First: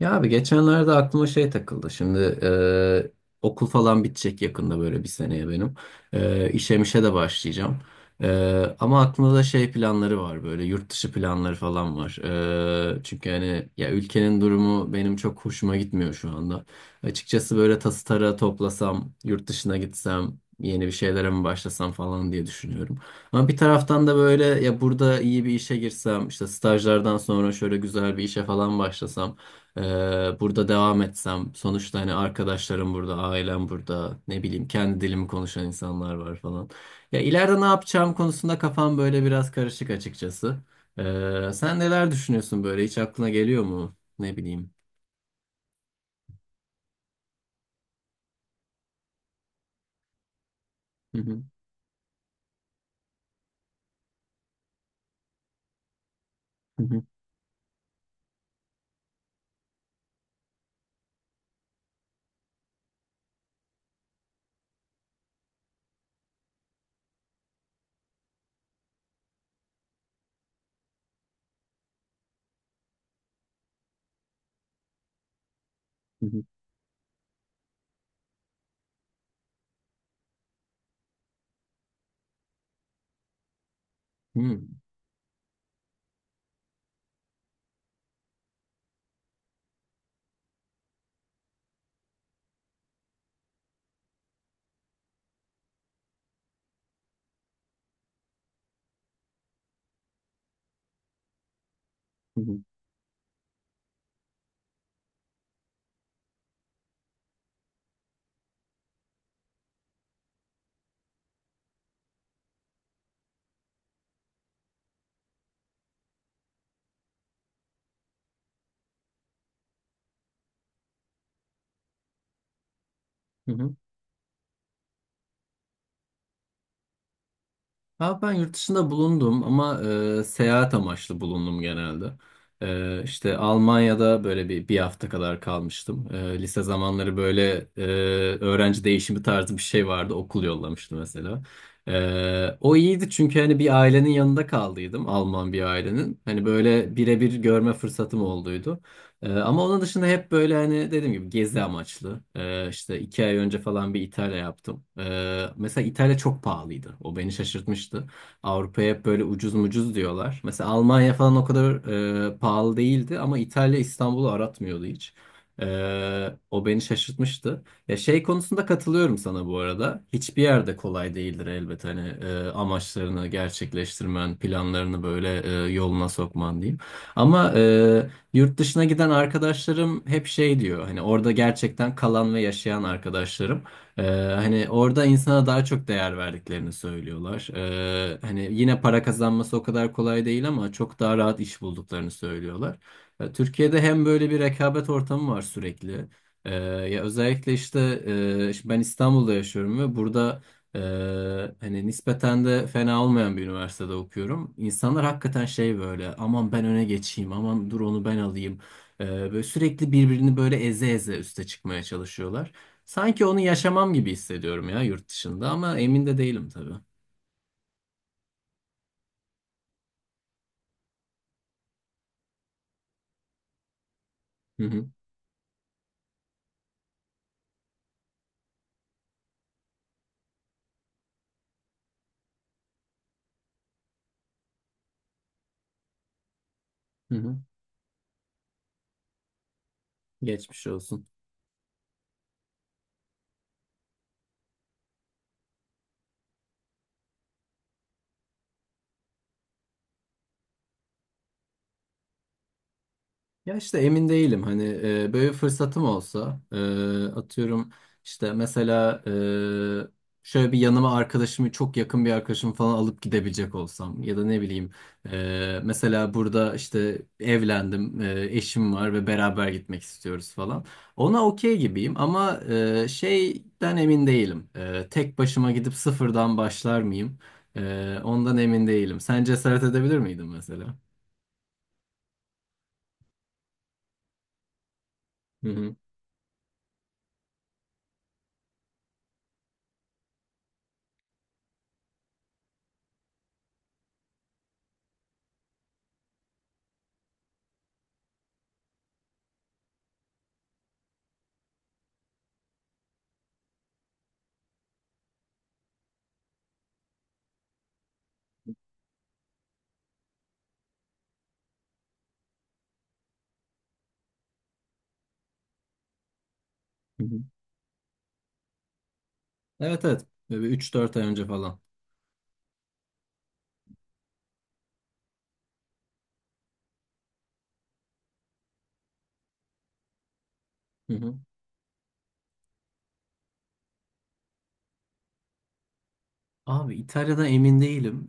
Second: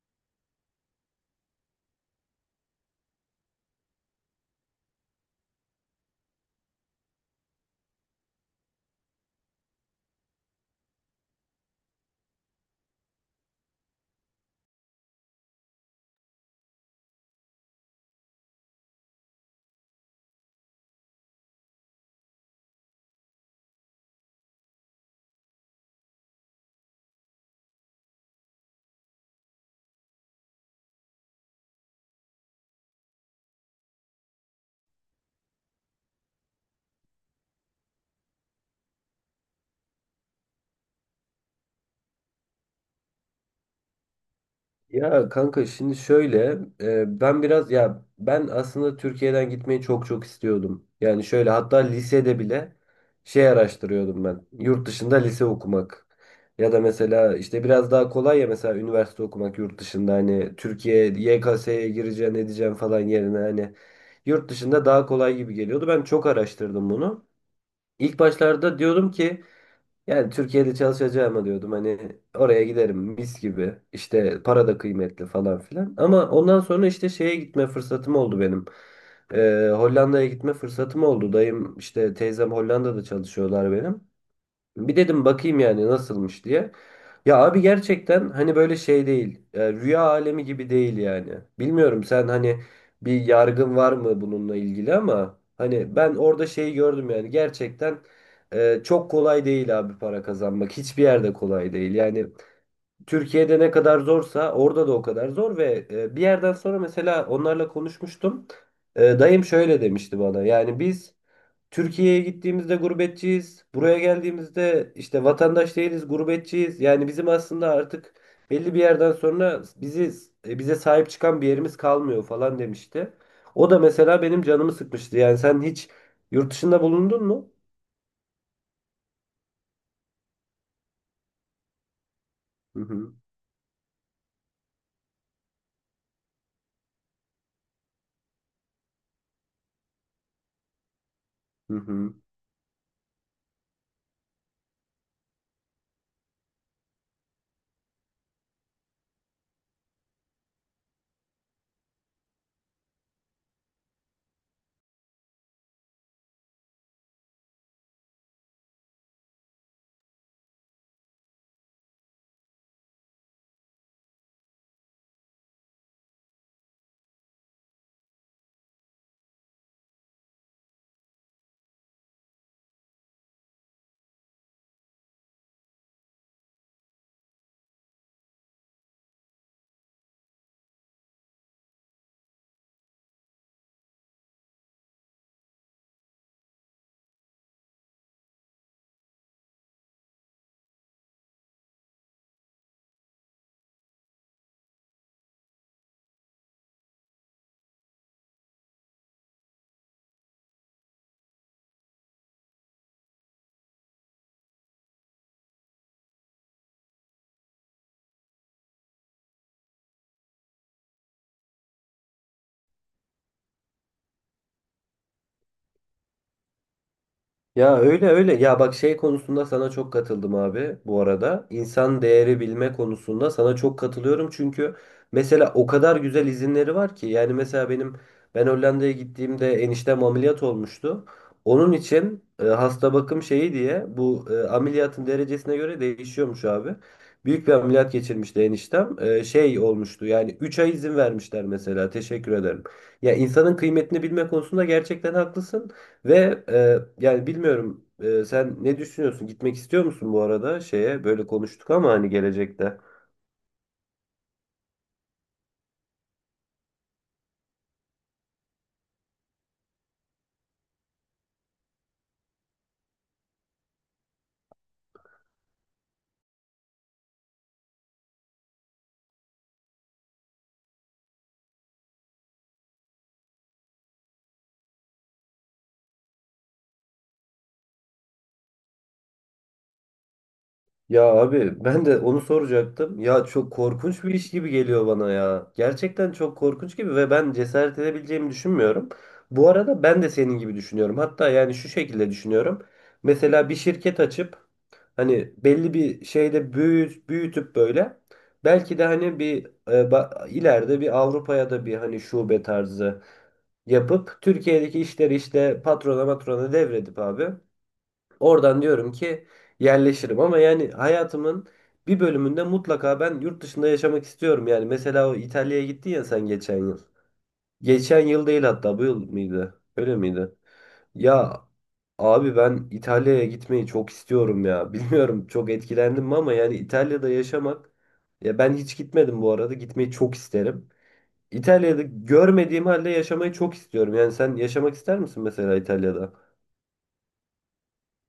Ya abi geçenlerde aklıma şey takıldı. Şimdi okul falan bitecek yakında böyle bir seneye benim. E, işe mişe de başlayacağım. Ama aklımda da şey planları var böyle yurt dışı planları falan var. Çünkü hani ya ülkenin durumu benim çok hoşuma gitmiyor şu anda. Açıkçası böyle tası tarağı toplasam, yurt dışına gitsem, yeni bir şeylere mi başlasam falan diye düşünüyorum. Ama bir taraftan da böyle ya burada iyi bir işe girsem, işte stajlardan sonra şöyle güzel bir işe falan başlasam. Burada devam etsem sonuçta hani arkadaşlarım burada, ailem burada, ne bileyim kendi dilimi konuşan insanlar var falan. Ya ileride ne yapacağım konusunda kafam böyle biraz karışık açıkçası. Sen neler düşünüyorsun böyle hiç aklına geliyor mu? Ne bileyim. Ya kanka, şimdi şöyle e, ben biraz ya ben aslında Türkiye'den gitmeyi çok çok istiyordum. Hı Yani hı, şöyle, hatta lisede bile şey araştırıyordum ben. Yurt dışında lise okumak. Ya da hı hı, mesela işte biraz daha kolay, ya mesela üniversite okumak yurt dışında, hani Türkiye YKS'ye gireceğin edeceğin falan yerine, hani yurt dışında daha kolay gibi geliyordu. Ben çok araştırdım bunu. İlk başlarda diyordum ki, yani Türkiye'de çalışacağıma diyordum, hani oraya giderim mis gibi, işte para da kıymetli falan filan. hı Ama hı, ondan sonra işte şeye gitme fırsatım oldu benim. Hollanda'ya gitme fırsatım oldu. Dayım işte teyzem Hollanda'da çalışıyorlar benim. hı hı, Bir dedim bakayım yani nasılmış diye. Ya abi, gerçekten hani böyle şey değil, rüya alemi gibi değil yani. Bilmiyorum sen hani bir yargın var mı bununla ilgili, ama hani ben orada şeyi gördüm yani, gerçekten çok kolay değil abi para kazanmak. Hiçbir yerde kolay değil. Yani hı hı, Türkiye'de ne kadar zorsa orada da o kadar zor, ve bir yerden sonra mesela onlarla konuşmuştum. Dayım şöyle demişti bana. Yani biz Türkiye'ye gittiğimizde gurbetçiyiz, buraya geldiğimizde işte vatandaş değiliz, gurbetçiyiz. Yani bizim aslında artık belli bir yerden sonra bizi, bize sahip çıkan bir yerimiz kalmıyor falan demişti. hı O hı. da mesela benim canımı sıkmıştı. Yani sen hiç yurt dışında bulundun mu? Ha, ben yurt dışında bulundum ama seyahat amaçlı bulundum genelde. Hı E, hı. işte Almanya'da böyle bir hafta kadar kalmıştım. Lise zamanları böyle öğrenci değişimi tarzı bir şey vardı. Okul yollamıştı mesela. Hı hı. O iyiydi çünkü hani bir ailenin yanında kaldıydım. Alman bir ailenin. Hani böyle birebir görme fırsatım olduydu. Ama onun dışında hep böyle hani dediğim gibi gezi amaçlı. İşte 2 ay önce falan bir İtalya yaptım. Mesela İtalya çok pahalıydı. O beni şaşırtmıştı. Avrupa'ya hep böyle ucuz mucuz diyorlar. Mesela Almanya falan o kadar pahalı değildi ama İtalya İstanbul'u aratmıyordu hiç. O beni şaşırtmıştı. Ya şey konusunda katılıyorum sana bu arada. Hiçbir yerde kolay değildir elbet hani amaçlarını gerçekleştirmen, planlarını böyle yoluna sokman diyeyim. Ama yurt dışına giden arkadaşlarım hep şey diyor hani orada gerçekten kalan ve yaşayan arkadaşlarım. Ee, hani orada insana daha çok değer verdiklerini söylüyorlar. Hani yine para kazanması o kadar kolay değil ama çok daha rahat iş bulduklarını söylüyorlar. Türkiye'de hem böyle bir rekabet ortamı var sürekli. Ya özellikle işte şimdi ben İstanbul'da yaşıyorum ve burada hani nispeten de fena olmayan bir üniversitede okuyorum. İnsanlar hakikaten şey böyle aman ben öne geçeyim aman dur onu ben alayım. Böyle sürekli birbirini böyle eze eze üste çıkmaya çalışıyorlar. Sanki onu yaşamam gibi hissediyorum ya yurt dışında ama emin de değilim tabii. Ya öyle öyle. Ya bak, şey konusunda sana çok katıldım abi bu arada. İnsan değeri bilme konusunda sana çok katılıyorum. Hı Çünkü hı, mesela o kadar güzel izinleri var ki. Yani mesela ben Hollanda'ya gittiğimde eniştem ameliyat olmuştu. Onun için hasta bakım şeyi diye, bu ameliyatın derecesine göre değişiyormuş abi. hı hı. Büyük bir ameliyat geçirmişti eniştem. Şey olmuştu yani, 3 Geçmiş ay izin olsun. vermişler mesela. Teşekkür ederim. Ya, insanın kıymetini bilme konusunda gerçekten haklısın. Ve yani bilmiyorum, sen ne düşünüyorsun? Gitmek istiyor musun bu arada şeye? Böyle konuştuk ama hani gelecekte. Ya işte emin değilim hani böyle bir fırsatım olsa atıyorum işte mesela şöyle bir yanıma çok yakın bir arkadaşımı falan alıp gidebilecek olsam ya da ne bileyim mesela burada işte evlendim, eşim var ve beraber gitmek istiyoruz falan ona okey gibiyim ama şeyden emin değilim. Tek başıma gidip sıfırdan başlar mıyım. Ondan emin değilim sen cesaret edebilir miydin mesela? Ya abi, ben de onu soracaktım. Ya çok korkunç bir iş gibi geliyor bana ya. Hı Gerçekten çok korkunç gibi, ve ben cesaret edebileceğimi düşünmüyorum. Bu arada ben de senin gibi düşünüyorum. Hatta yani şu şekilde düşünüyorum. Mesela bir şirket açıp, hani belli bir şeyde büyütüp böyle, belki de hani ileride bir Avrupa'ya da bir hani şube tarzı yapıp, Türkiye'deki işleri işte patrona matrona devredip abi, oradan diyorum ki yerleşirim, ama yani hayatımın bir bölümünde mutlaka ben yurt dışında yaşamak istiyorum. Yani mesela o İtalya'ya gittin ya sen geçen yıl. hı. Geçen yıl değil hatta, bu yıl mıydı? Evet Öyle evet. miydi? Böyle 3-4 ay önce Ya falan. abi, ben İtalya'ya gitmeyi çok istiyorum ya. Bilmiyorum çok etkilendim mi, ama yani İtalya'da yaşamak, ya ben hiç gitmedim bu arada. Gitmeyi çok isterim. Hı hı. İtalya'da görmediğim halde yaşamayı çok istiyorum. Yani sen yaşamak ister misin mesela İtalya'da? Abi İtalya'da emin değilim.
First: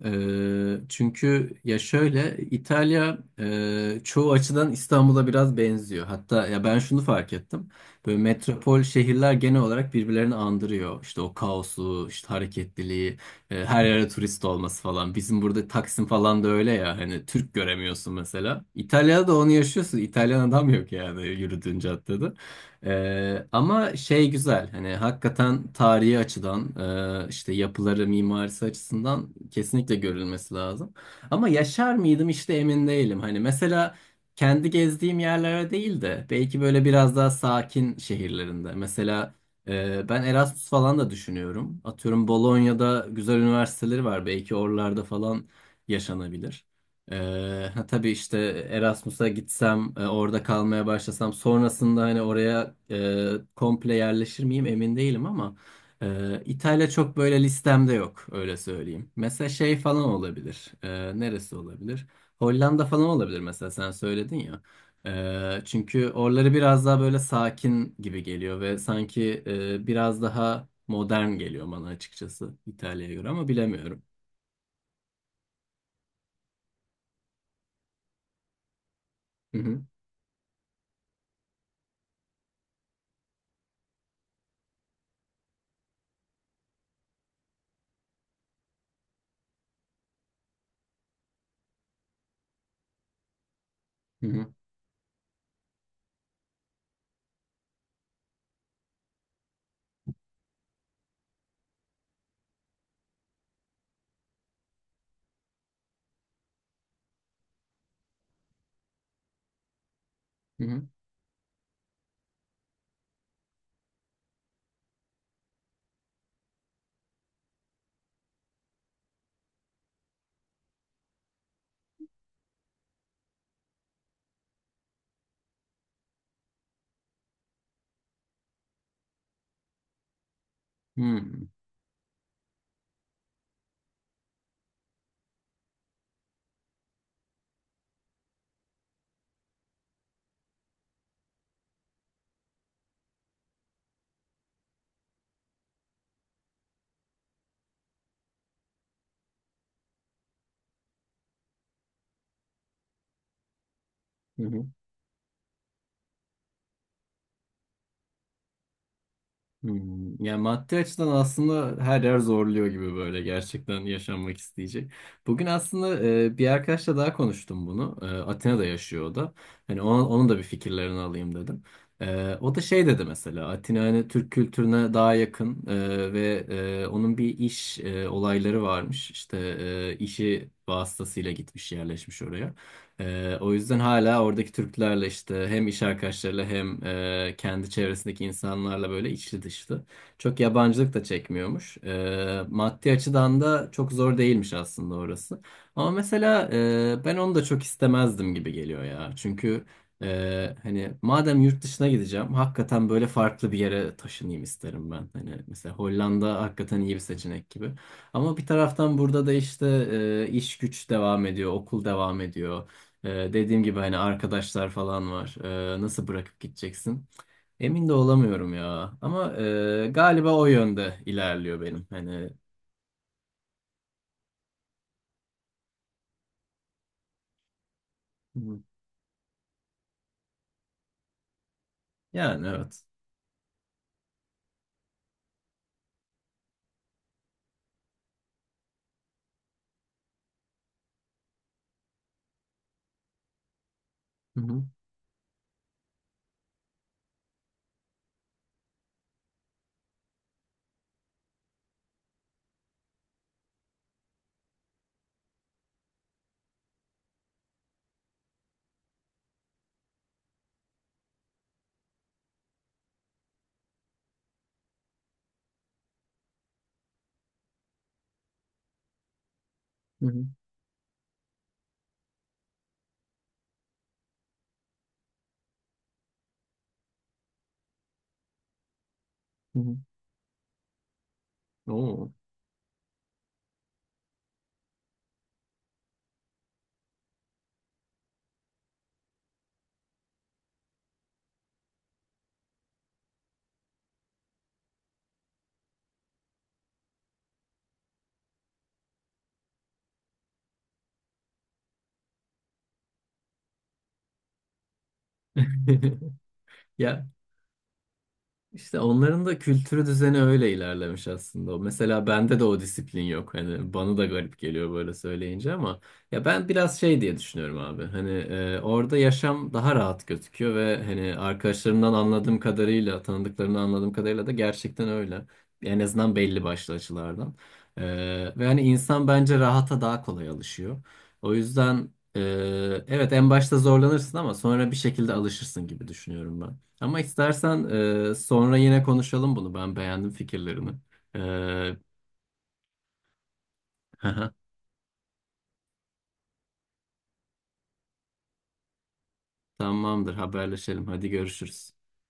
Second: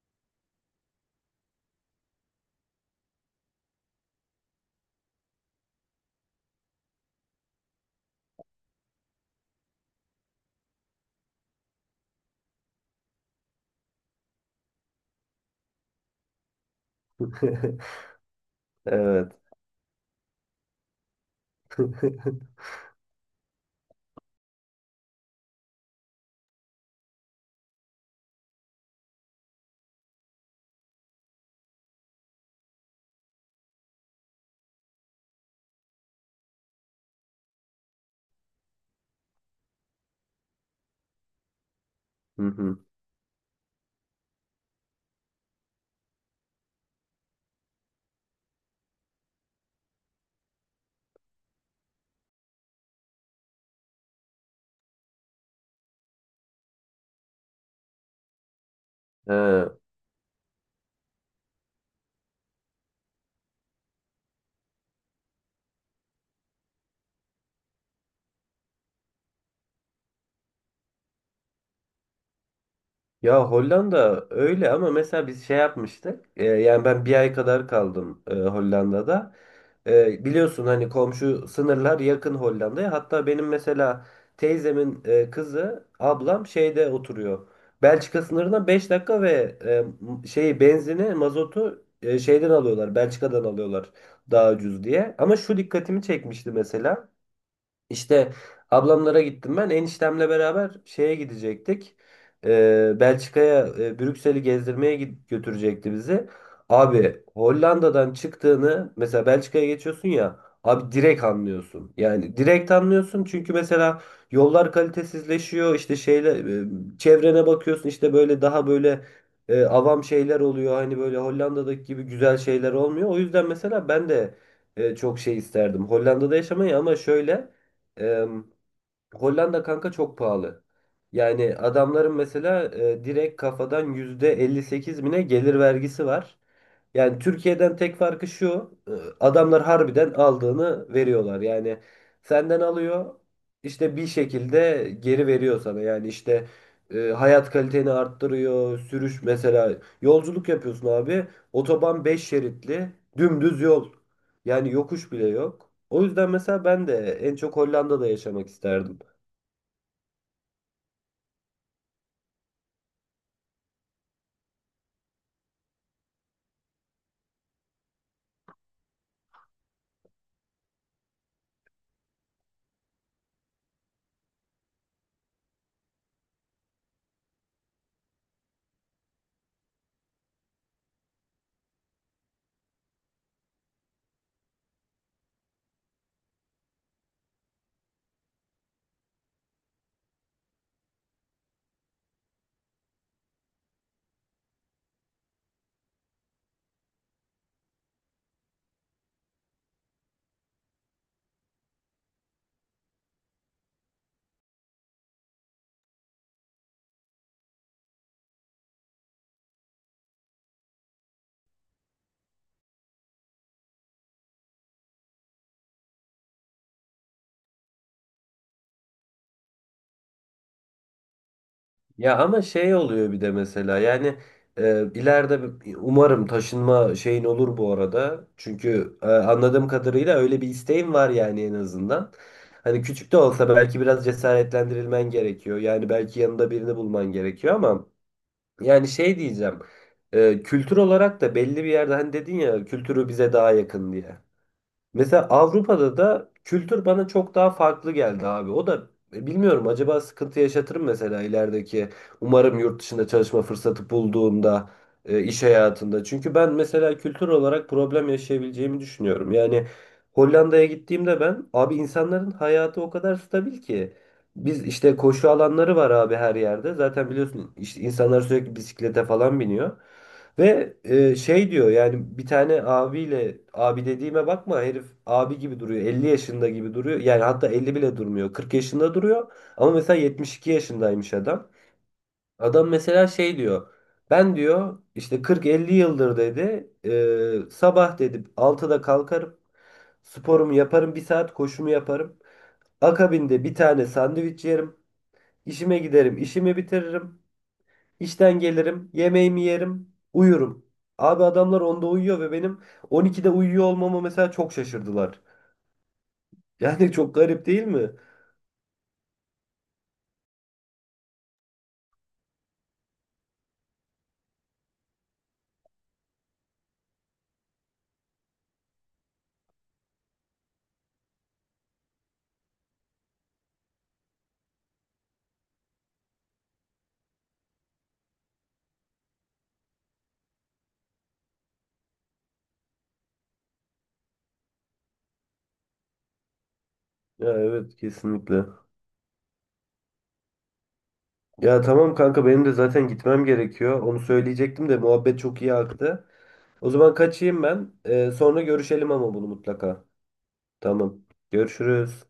Çünkü ya şöyle İtalya çoğu açıdan İstanbul'a biraz benziyor. Hatta ya ben şunu fark ettim. Böyle metropol şehirler genel olarak birbirlerini andırıyor. İşte o kaosu, işte hareketliliği, her yere turist olması falan. Bizim burada Taksim falan da öyle ya. Hani Türk göremiyorsun mesela. İtalya'da Evet. da onu yaşıyorsun. İtalyan adam yok yani yürüdüğün caddede. Ama şey güzel hani hakikaten tarihi açıdan işte yapıları mimarisi açısından kesinlikle görülmesi lazım. Ama yaşar mıydım işte emin değilim. Hani mesela kendi gezdiğim yerlere değil de belki böyle biraz daha sakin şehirlerinde. Mesela ben Erasmus falan da düşünüyorum. Atıyorum Hı hı. Bolonya'da güzel üniversiteleri var belki oralarda falan yaşanabilir. Ha, tabii işte Erasmus'a gitsem, orada kalmaya başlasam, sonrasında hani oraya komple yerleşir miyim emin değilim ama İtalya çok böyle listemde yok öyle söyleyeyim. Mesela He, şey falan olabilir. Neresi olabilir? Hollanda falan olabilir mesela sen söyledin ya. Çünkü oraları biraz daha böyle sakin gibi geliyor ve sanki biraz daha modern geliyor bana açıkçası İtalya'ya göre ama ya bilemiyorum. Hollanda öyle, ama mesela biz şey yapmıştık. Yani ben bir ay kadar kaldım Hollanda'da. Hı hı Biliyorsun hani komşu sınırlar yakın Hollanda'ya. Hatta benim mesela teyzemin kızı, ablam şeyde oturuyor. Belçika sınırına 5 dakika, ve şeyi, benzini, mazotu şeyden alıyorlar. Belçika'dan alıyorlar daha hı ucuz diye. Ama şu dikkatimi çekmişti mesela. İşte ablamlara gittim ben. Eniştemle beraber şeye gidecektik. Belçika'ya, Brüksel'i gezdirmeye götürecekti bizi. Abi Hollanda'dan çıktığını mesela Belçika'ya geçiyorsun ya hı hı abi, direkt anlıyorsun. Yani direkt anlıyorsun, çünkü mesela yollar kalitesizleşiyor, işte şeyle çevrene bakıyorsun işte, böyle daha böyle avam şeyler oluyor. Hani böyle Hollanda'daki gibi güzel şeyler olmuyor. O yüzden mesela ben de çok şey isterdim Hollanda'da yaşamayı, ama şöyle... Eee, Hollanda kanka çok pahalı. hı. Yani adamların mesela direkt kafadan %58 bine gelir vergisi var. Yani Türkiye'den tek farkı şu. Adamlar harbiden aldığını veriyorlar. Yani senden alıyor, işte bir şekilde geri veriyor sana. Yani işte hayat kaliteni arttırıyor. Sürüş mesela, yolculuk yapıyorsun abi. Otoban 5 şeritli, dümdüz yol. Hı hı. Yani yokuş bile yok. O yüzden mesela ben de en çok Hollanda'da yaşamak isterdim. Hmm, yani maddi açıdan aslında her yer zorluyor gibi böyle gerçekten yaşanmak isteyecek. Bugün aslında bir arkadaşla daha konuştum bunu. Atina'da yaşıyor o da. Hani onun da bir fikirlerini alayım dedim. O da şey dedi mesela Atina hani Türk kültürüne daha yakın ve onun bir iş olayları varmış. İşte işi vasıtasıyla gitmiş yerleşmiş oraya. O yüzden hala oradaki Türklerle işte hem iş arkadaşlarıyla hem kendi çevresindeki insanlarla böyle içli dışlı. Çok yabancılık da çekmiyormuş. Maddi açıdan da çok zor değilmiş aslında orası. Ama mesela ben onu da çok istemezdim gibi geliyor ya. Çünkü hani madem yurt dışına gideceğim hakikaten böyle farklı bir yere taşınayım isterim ben. Hani mesela Hollanda hakikaten iyi bir seçenek gibi. Ama bir taraftan burada da işte iş güç devam ediyor, okul devam ediyor. Dediğim gibi hani arkadaşlar falan var. Nasıl bırakıp gideceksin? Emin de olamıyorum ya. Ama galiba o yönde ilerliyor benim. Ya Hani. ama şey oluyor bir de mesela, yani ileride umarım taşınma şeyin olur bu arada. Hı hı. Çünkü anladığım kadarıyla öyle bir isteğim var yani, en azından. Yani Hani evet. küçük de olsa belki biraz cesaretlendirilmen gerekiyor. Yani belki yanında birini bulman gerekiyor, ama yani şey diyeceğim. Kültür olarak da belli bir yerde, hani dedin ya kültürü bize daha yakın diye. Hı hı, Mesela Avrupa'da da kültür bana çok daha farklı geldi abi. O da bilmiyorum, acaba sıkıntı yaşatırım mesela ilerideki. Umarım yurt dışında çalışma fırsatı bulduğumda iş hayatında. Çünkü ben mesela kültür olarak problem yaşayabileceğimi düşünüyorum. Yani Hollanda'ya gittiğimde ben abi, insanların hayatı o kadar stabil ki. Biz işte koşu alanları var abi her yerde. Zaten biliyorsun işte insanlar sürekli bisiklete falan biniyor. hı hı, Ve şey diyor yani, bir tane abiyle, abi dediğime bakma, herif abi gibi duruyor, 50 yaşında gibi duruyor yani, hatta 50 bile durmuyor, 40 yaşında duruyor, hı ama hı. mesela 72 yaşındaymış adam. Oo. Adam mesela şey diyor, ben diyor işte 40-50 yıldır dedi, sabah dedi 6'da kalkarım, sporumu yaparım, bir saat koşumu yaparım, akabinde bir tane sandviç yerim, işime giderim, işimi bitiririm. İşten gelirim, yemeğimi yerim, uyurum. Abi adamlar onda uyuyor, ve benim 12'de uyuyor olmama mesela çok şaşırdılar. Yani Ya çok garip değil mi? İşte onların da kültürü düzeni öyle ilerlemiş aslında. Mesela bende de o disiplin yok. Hani bana da garip geliyor böyle söyleyince ama ya ben biraz şey diye düşünüyorum abi. Hani orada yaşam daha rahat gözüküyor ve hani arkadaşlarımdan anladığım kadarıyla, tanıdıklarımdan anladığım kadarıyla da gerçekten öyle. En azından belli başlı açılardan. E, ve hani insan bence rahata daha kolay alışıyor. O yüzden evet en başta zorlanırsın ama sonra bir şekilde alışırsın gibi düşünüyorum ben. Ama Ya istersen evet, kesinlikle. sonra yine konuşalım bunu. Ben beğendim fikirlerini. Ya tamam kanka, benim de zaten gitmem gerekiyor. Onu E, söyleyecektim de muhabbet çok iyi aktı. O zaman kaçayım ben. Sonra görüşelim ama bunu mutlaka. Tamamdır, haberleşelim. Tamam. Hadi görüşürüz. Görüşürüz.